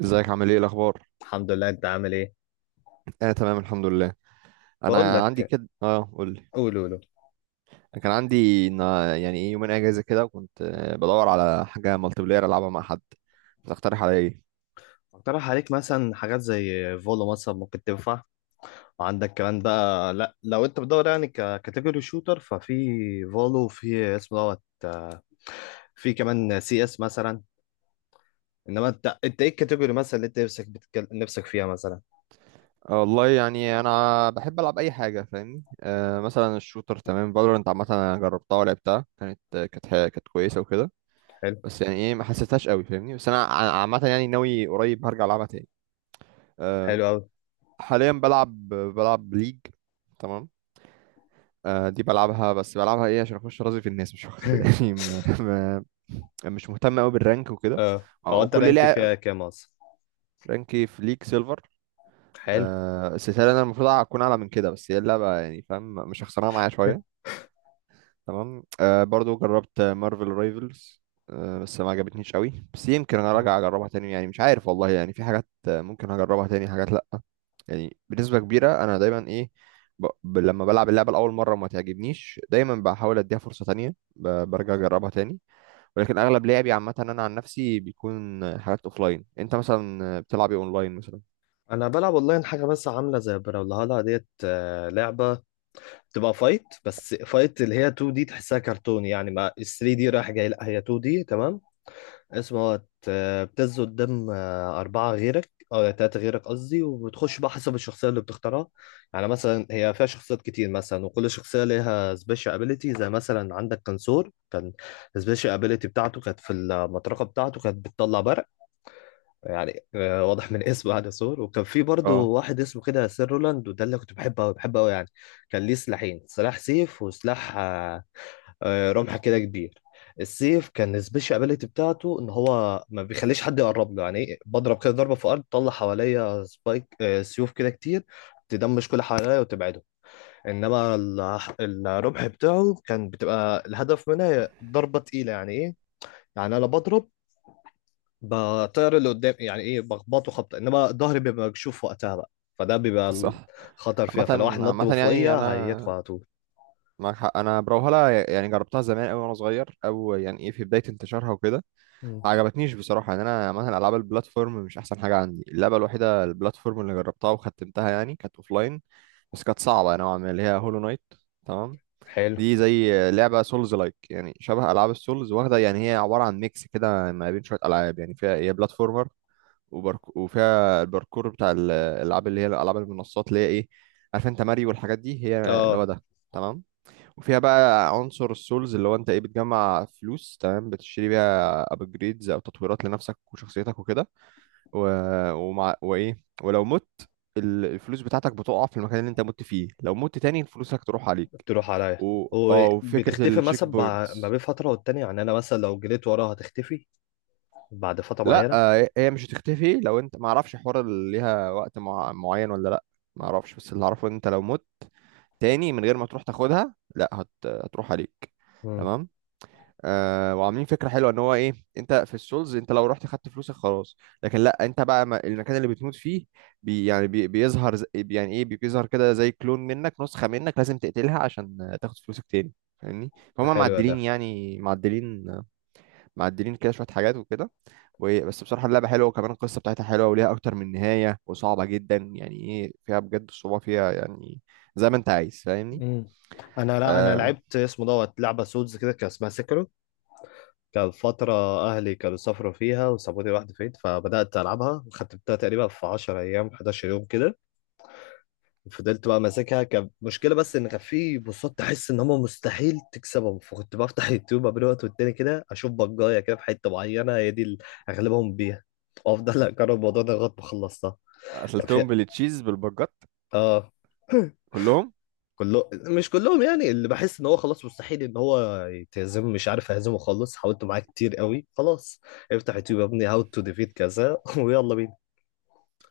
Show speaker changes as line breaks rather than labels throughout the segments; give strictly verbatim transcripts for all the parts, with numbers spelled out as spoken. ازيك عامل ايه الاخبار؟
الحمد لله، انت عامل ايه؟
انا تمام الحمد لله.
بقول
انا عندي
لك.
كده اه قول لي.
قول قول قول.
أنا كان عندي إن- يعني ايه يومين اجازه كده وكنت آه، بدور على حاجه مالتي بلاير العبها مع حد. تقترح عليا ايه؟
اقترح عليك مثلا حاجات زي فولو، مثلا ممكن تنفع. وعندك كمان بقى، لا لو انت بتدور يعني ككاتيجوري شوتر، ففي فولو، في اسمه دوت. في كمان سي اس مثلا. انما انت انت ايه الكاتيجوري مثلا اللي انت نفسك بتكل... نفسك فيها مثلا؟
آه، والله يعني انا بحب العب اي حاجه، فاهمني. آه مثلا الشوتر، تمام. فالورنت عامه انا جربتها ولعبتها، كانت آه، كانت ح- كانت كويسه وكده.
حلو.
بس يعني ايه ما حسيتهاش قوي، فاهمني. بس انا ع- عامه يعني ناوي قريب هرجع العبها تاني. آه
حلو قوي.
حاليا بلعب بلعب ليج، تمام. آه، دي بلعبها، بس بلعبها ايه عشان اخش راضي في الناس مش اكتر يعني ما ما مش مهتم قوي بالرانك وكده.
اه،
او
او
أو
انت
كل
رانك
لاعب،
فيها كام اصلا؟
رانكي في ليك سيلفر.
حلو.
آه السلسله، انا المفروض اكون اعلى من كده، بس هي اللعبه يعني فاهم، مش خسرانه معايا شويه. تمام. آه برضو جربت مارفل رايفلز. آه بس ما عجبتنيش قوي، بس يمكن انا
مم.
راجع اجربها تاني، يعني مش عارف والله، يعني في حاجات آه، ممكن هجربها تاني، حاجات لا. يعني بنسبة كبيرة أنا دايما إيه ب... ب... لما بلعب اللعبة لأول مرة وما تعجبنيش دايما بحاول أديها فرصة تانية، ب... برجع أجربها تاني. ولكن أغلب لعبي عامة، أنا عن نفسي بيكون حاجات أوفلاين. أنت مثلا بتلعب إيه أونلاين مثلا؟
انا بلعب اونلاين حاجه بس، عامله زي بrawlhalla ديت، آه، لعبه. تبقى فايت، بس فايت اللي هي تو دي تحسها كرتون، يعني ما... ثري دي رايح جاي، لا هي تو دي تمام. اسمه هو... بتنزل قدام آه، أربعة غيرك أو تلاتة غيرك قصدي، وبتخش بقى حسب الشخصية اللي بتختارها. يعني مثلا هي فيها شخصيات كتير، مثلا وكل شخصية ليها سبيشال ابيليتي، زي مثلا عندك كنسور. كان السبيشال ابيليتي بتاعته كانت في المطرقة بتاعته، كانت بتطلع برق، يعني آه، واضح من اسمه يعني سور. وكان في برضه
اه،
واحد اسمه كده سير رولاند، وده اللي كنت بحبه قوي، بحبه قوي يعني. كان ليه سلاحين، سلاح سيف وسلاح آه، آه، رمح كده كبير. السيف كان السبيشال ابيليتي بتاعته ان هو ما بيخليش حد يقرب له، يعني إيه، بضرب كده ضربه في الارض تطلع حواليا سبايك، آه، سيوف كده كتير تدمش كل حواليا وتبعده. انما ال- الرمح بتاعه كان بتبقى الهدف منها ضربه تقيله، يعني ايه. يعني انا بضرب، بطير اللي قدام، يعني ايه، بخبطه خبطه، انما ظهري بيبقى مكشوف وقتها بقى. فده بيبقى
صح.
الخطر فيها،
عامة،
فلو واحد نط من
عامة، يعني أنا
فوقيها هيدخل على طول.
معاك حق، أنا بروهلا يعني جربتها زمان أوي وأنا صغير، أو يعني إيه في بداية انتشارها وكده.
مم.
ما عجبتنيش بصراحة. يعني أنا عامة ألعاب البلاتفورم مش أحسن حاجة عندي. اللعبة الوحيدة البلاتفورم اللي جربتها وختمتها يعني كانت أوفلاين، بس كانت صعبة نوعا ما، اللي هي هولو نايت. تمام.
حلو.
دي زي لعبة سولز لايك، يعني شبه ألعاب السولز واخدة، يعني هي عبارة عن ميكس كده ما بين شوية ألعاب، يعني فيها هي بلاتفورمر. وبارك... وفيها الباركور بتاع ال- الألعاب اللي هي ألعاب المنصات، اللي هي إيه، عارف أنت ماريو والحاجات دي، هي اللي هو
اه،
ده. تمام. وفيها بقى عنصر السولز، اللي هو أنت إيه بتجمع فلوس، تمام. بتشتري بيها أبجريدز أو تطويرات لنفسك وشخصيتك وكده. و... ومع... وايه ولو مت، ال- الفلوس بتاعتك بتقع في المكان اللي انت مت فيه، لو مت تاني فلوسك تروح عليك.
تروح عليا.
و... اه وفكرة
وبتختفي
التشيك
مثلا بع- ما
بوينتس.
بين فتره والتانيه، يعني انا مثلا لو جريت وراها هتختفي بعد فتره
لا،
معينه.
آه، هي مش هتختفي، لو انت ما اعرفش حوار اللي ليها وقت مع... معين ولا لا. ما اعرفش، بس اللي اعرفه ان انت لو مت تاني من غير ما تروح تاخدها، لا هت... هتروح عليك.
مم.
تمام. آه وعاملين فكره حلوه ان هو ايه. انت في السولز، انت لو رحت خدت فلوسك خلاص، لكن لا، انت بقى، ما- المكان اللي بتموت فيه، بي يعني بي بيظهر ز- يعني ايه بيظهر كده زي كلون منك، نسخه منك، لازم تقتلها عشان آه، تاخد فلوسك تاني. فاهمني، فهم.
حلو ده.
معدلين يعني معدلين آه، معدلين كده شويه حاجات وكده. و- بس بصراحه اللعبه حلوه، وكمان القصه بتاعتها حلوه وليها اكتر من نهايه، وصعبه جدا يعني ايه، فيها بجد الصعوبه فيها يعني، زي ما انت عايز، فاهمني.
مم. انا لا انا
آه
لعبت اسمه دوت، لعبه سولز كده كان اسمها سكرو. كان فتره اهلي كانوا سافروا فيها وسابوني لوحدي فين، فبدات العبها وختمتها تقريبا في عشر ايام، حداشر يوم كده. فضلت بقى ماسكها، كان مشكلة بس ان كان في بوصات تحس ان هم مستحيل تكسبهم، فكنت بفتح يوتيوب قبل وقت والتاني كده اشوف بجاية كده، في حتة معينة هي دي اللي اغلبهم بيها، وافضل اجرب الموضوع ده لغاية ما خلصتها. كان في...
قتلتهم بالتشيز بالبجات
اه.
كلهم؟
كله، مش كلهم يعني. اللي بحس ان هو خلاص مستحيل ان هو يتهزم، مش عارف اهزمه خالص، حاولت معاه كتير قوي، خلاص افتح يوتيوب يا ابني هاو تو ديفيت كذا ويلا بينا.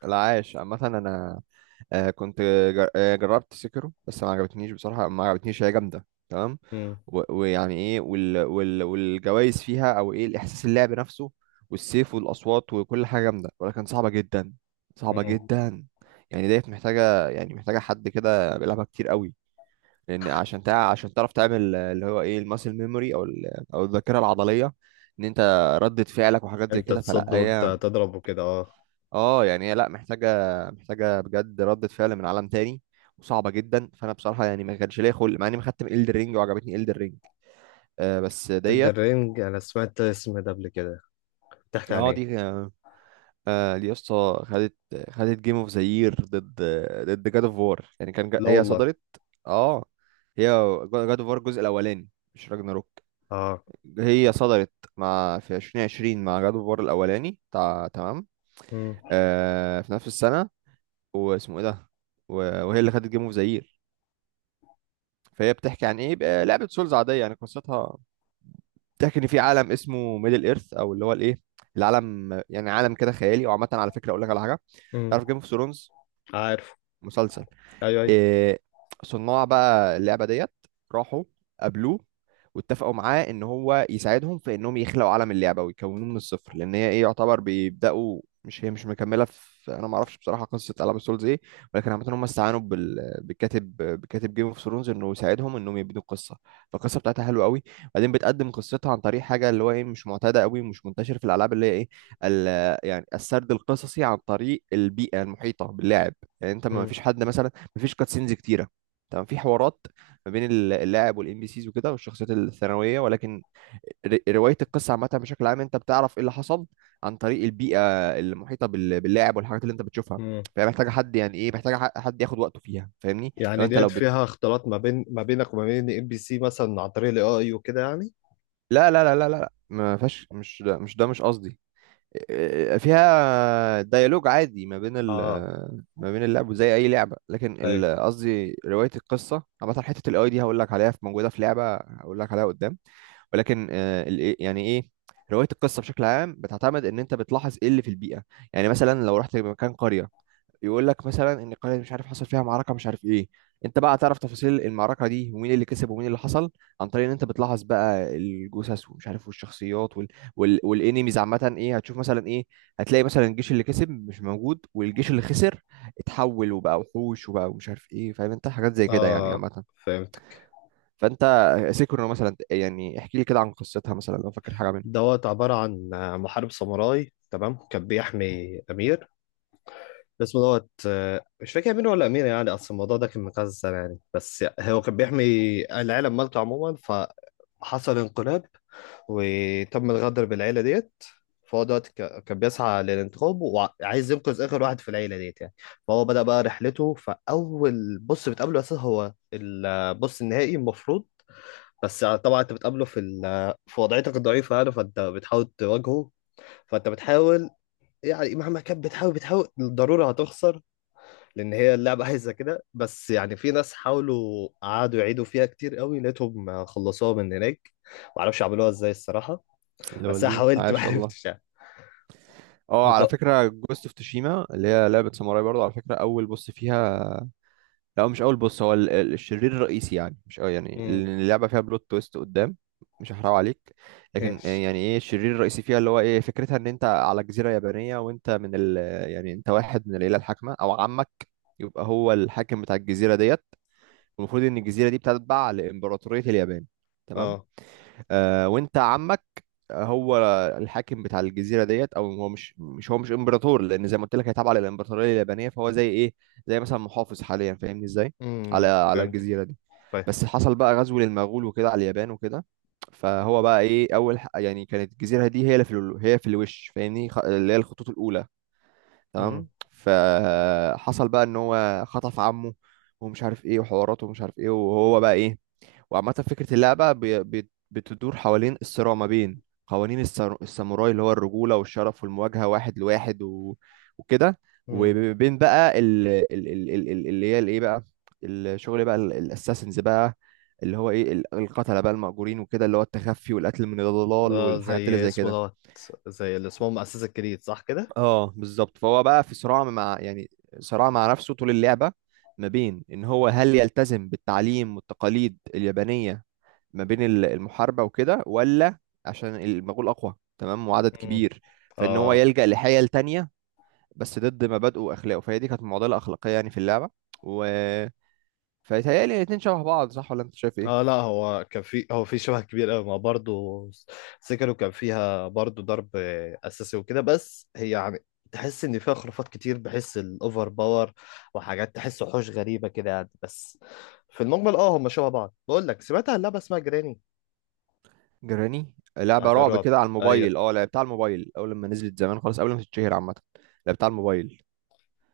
العاش. عامة أنا آه، كنت جر- آه، جربت سكرو، بس ما عجبتنيش بصراحة، ما عجبتنيش، هي جامدة تمام.
مم.
و- ويعني إيه وال وال والجوايز فيها، أو إيه الإحساس اللعب نفسه، والسيف والأصوات وكل حاجة جامدة، ولكن صعبة جدا، صعبة
مم.
جدا. يعني ديت محتاجة، يعني محتاجة حد كده بيلعبها كتير قوي. لأن عشان تع عشان تعرف تعمل، آه، اللي هو إيه الماسل ميموري، أو ال- أو الذاكرة العضلية. إن أنت ردة فعلك وحاجات زي
امتى
كده، فلا
تصد
هي،
وامتى تضرب وكده، اه.
اه يعني هي، لا محتاجه محتاجه بجد ردة فعل من عالم تاني، وصعبه جدا. فانا بصراحه يعني ما كانش ليا خلق، مع اني مختم الدر رينج وعجبتني الدر رينج. آه بس ديت،
الدرينج انا سمعت اسم ده قبل كده، بتحكي عن
اه،
ايه؟
دي آه آه، دي يا اسطى، خدت خدت جيم اوف ذا يير، ضد، ضد جاد اوف وار. يعني كان جا-
لا
هي
والله.
صدرت. اه، هي جاد اوف وار الجزء الاولاني، مش راجناروك.
اه.
هي صدرت مع في ألفين وعشرين مع جاد اوف وار الاولاني، تع... تمام.
امم.
آه في نفس السنه، واسمه ايه ده، و- وهي اللي خدت جيم اوف ذا. فهي بتحكي عن ايه بقى، لعبه سولز عاديه يعني، قصتها بتحكي ان في عالم اسمه ميدل ايرث، او اللي هو الايه، العالم، يعني عالم كده خيالي. وعامه على فكره اقول لك على حاجه.
امم.
تعرف جيم اوف ثرونز،
عارف.
مسلسل؟
ايوه، ايوه.
إيه، صناع بقى اللعبة ديت راحوا قابلوه، واتفقوا معاه ان هو يساعدهم في انهم يخلقوا عالم اللعبة ويكونوه من الصفر، لان هي ايه يعتبر بيبدأوا، مش هي مش مكملة في، انا ما اعرفش بصراحة قصة العاب سولز ايه. ولكن عامة هم استعانوا بال... بالكاتب، بكاتب جيم اوف ثرونز، انه يساعدهم انهم يبنوا القصة. فالقصة بتاعتها حلوة قوي. بعدين بتقدم قصتها عن طريق حاجة، اللي هو ايه مش معتادة قوي، مش منتشر في الالعاب، اللي هي ايه، ال... يعني السرد القصصي عن طريق البيئة المحيطة باللاعب. يعني انت، ما
امم.
فيش حد مثلا، مفيش كاتسينز كتيره، تمام. في حوارات ما بين ال- اللاعب والان بي سيز وكده، والشخصيات الثانويه، ولكن ر- روايه القصه عامه، بشكل عام انت بتعرف ايه اللي حصل عن طريق البيئه المحيطه بال- باللاعب، والحاجات اللي انت بتشوفها.
امم.
فهي محتاجه حد، يعني ايه محتاجه ح- حد ياخد وقته فيها، فاهمني. لو
يعني
انت
ديت
لو بت
فيها اختلاط ما بين ما بينك وما بين ام بي سي مثلا، عن طريق الاي اي وكده يعني؟
لا، لا، لا، لا، لا، لا، ما فيهاش، مش ده مش ده، مش قصدي. فيها ديالوج عادي ما بين ال،
اه.
ما بين اللعب زي اي لعبه، لكن
ايوه.
ال- قصدي، روايه القصه عامه، حته الاي دي هقول لك عليها، في موجوده في لعبه هقول لك عليها قدام. ولكن آه، ال- إيه- يعني ايه روايه القصه بشكل عام بتعتمد ان انت بتلاحظ ايه اللي في البيئه. يعني مثلا لو رحت مكان قريه، يقول لك مثلا ان قرية مش عارف حصل فيها معركة مش عارف ايه. انت بقى تعرف تفاصيل المعركة دي، ومين اللي كسب ومين اللي حصل، عن طريق ان انت بتلاحظ بقى الجثث ومش عارف، والشخصيات وال... وال... والانيميز عامة، ايه هتشوف مثلا، ايه هتلاقي مثلا. الجيش اللي كسب مش موجود، والجيش اللي خسر اتحول وبقى وحوش، وبقى ومش عارف ايه، فاهم انت؟ حاجات زي كده، يعني
اه،
عامة.
فهمتك.
فانت، سيكرو مثلا يعني، احكي لي كده عن قصتها مثلا لو فاكر حاجة منها.
دوت عبارة عن محارب ساموراي تمام، كان بيحمي امير اسمه دوت، آه، مش فاكر امير ولا امير يعني، اصل الموضوع ده كان من كذا سنة يعني، بس هو كان بيحمي العالم مالته عموما. فحصل انقلاب وتم الغدر بالعيلة ديت. فهو دلوقتي ك- كان بيسعى للانتخاب، وعايز ينقذ آخر واحد في العيلة ديت يعني. فهو بدأ بقى رحلته، فأول بص بتقابله أساسا هو البص النهائي المفروض. بس طبعا انت بتقابله في ال- في وضعيتك الضعيفه يعني، فانت بتحاول تواجهه. فانت بتحاول، يعني مهما كان بتحاول، بتحاول الضروره هتخسر، لان هي اللعبه عايزه كده. بس يعني في ناس حاولوا قعدوا يعيدوا فيها كتير قوي، لقيتهم خلصوها من هناك، معرفش عملوها ازاي الصراحه. بس انا
لول،
حاولت ما
عاش والله.
عرفتش يعني.
اه على
وط-
فكرة، جوست اوف توشيما، اللي هي لعبة ساموراي برضه، على فكرة أول بوس فيها. لا هو مش اول بص، هو ال- ال- الشرير الرئيسي يعني، مش، اه يعني
امم.
اللي اللعبه فيها بلوت تويست قدام، مش هحرقه عليك. لكن آه،
ايش.
يعني ايه الشرير الرئيسي فيها، اللي هو ايه فكرتها، ان انت على جزيره يابانيه، وانت من ال، يعني انت واحد من العيله الحاكمه، او عمك يبقى هو الحاكم بتاع الجزيره ديت. والمفروض ان الجزيره دي بتتبع لامبراطوريه اليابان، تمام.
اه.
آه وانت عمك، هو الحاكم بتاع الجزيره ديت، او هو مش مش هو مش امبراطور، لان زي ما قلت لك هي تابعه للامبراطوريه اليابانيه، فهو زي ايه، زي مثلا محافظ حاليا، فاهمني ازاي، على
امم.
على الجزيره
فهمتك،
دي.
فاهم.
بس حصل بقى غزو للمغول وكده على اليابان وكده. فهو بقى ايه، اول ح- يعني كانت الجزيره دي هي اللي في ال- هي في الوش، فاهمني، خ- اللي هي الخطوط الاولى،
امم.
تمام. فحصل بقى ان هو خطف عمه ومش عارف ايه وحواراته ومش عارف ايه، وهو بقى ايه. وعامة فكرة اللعبة بي- بي- بتدور حوالين الصراع ما بين قوانين السر- الساموراي، اللي هو الرجولة والشرف والمواجهة واحد لواحد و... وكده،
امم.
وبين بقى ال... ال... ال... ال... ال- اللي هي الايه بقى، الشغل بقى، ال- الاساسنز بقى، اللي هو ايه، ال- القتلة بقى المأجورين وكده، اللي هو التخفي والقتل من الضلال
اه،
والحاجات اللي
زي
زي
اسمه
كده.
دوت، زي اللي اسمه مؤسسة الجديد، صح كده؟
اه بالظبط. فهو بقى في صراع مع، يعني صراع مع نفسه طول اللعبة، ما بين ان هو هل يلتزم بالتعليم والتقاليد اليابانية، ما بين ال- المحاربة وكده، ولا عشان المغول اقوى تمام وعدد
امم.
كبير، فان هو
اه.
يلجأ لحيل تانية، بس ضد مبادئه واخلاقه. فهي دي كانت معضلة اخلاقية يعني في اللعبة. و فيتهيألي الاتنين شبه بعض، صح ولا انت شايف
اه،
ايه؟
لا هو كان في هو في شبه كبير قوي ما برضه. سيكلو كان فيها برضه ضرب اساسي وكده، بس هي يعني تحس ان فيها خرافات كتير، بحس الاوفر باور، وحاجات تحس وحوش غريبه كده يعني. بس في المجمل اه هم شبه بعض. بقول لك، سمعت عن لعبه اسمها جراني؟
جراني، لعبة
بتاعت
رعب
الرعب.
كده على
ايوه.
الموبايل، اه لعبتها على الموبايل اول لما نزلت زمان خالص قبل ما تتشهر عامة. لعبتها على الموبايل.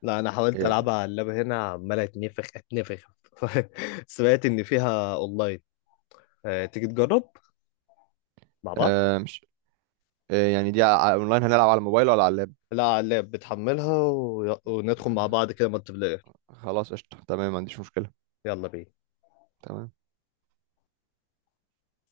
لا انا حاولت
إيه.
العبها على اللعبه هنا عمال اتنفخ اتنفخ سمعت ان فيها اونلاين، آه، تيجي تجرب مع بعض؟
آه مش، إيه يعني، دي ع- اونلاين، هنلعب على الموبايل ولا على اللاب؟
لا على اللاب، بتحملها و... وندخل مع بعض كده مالتي بلاير.
خلاص قشطة، تمام، ما عنديش مشكلة.
يلا بينا.
تمام.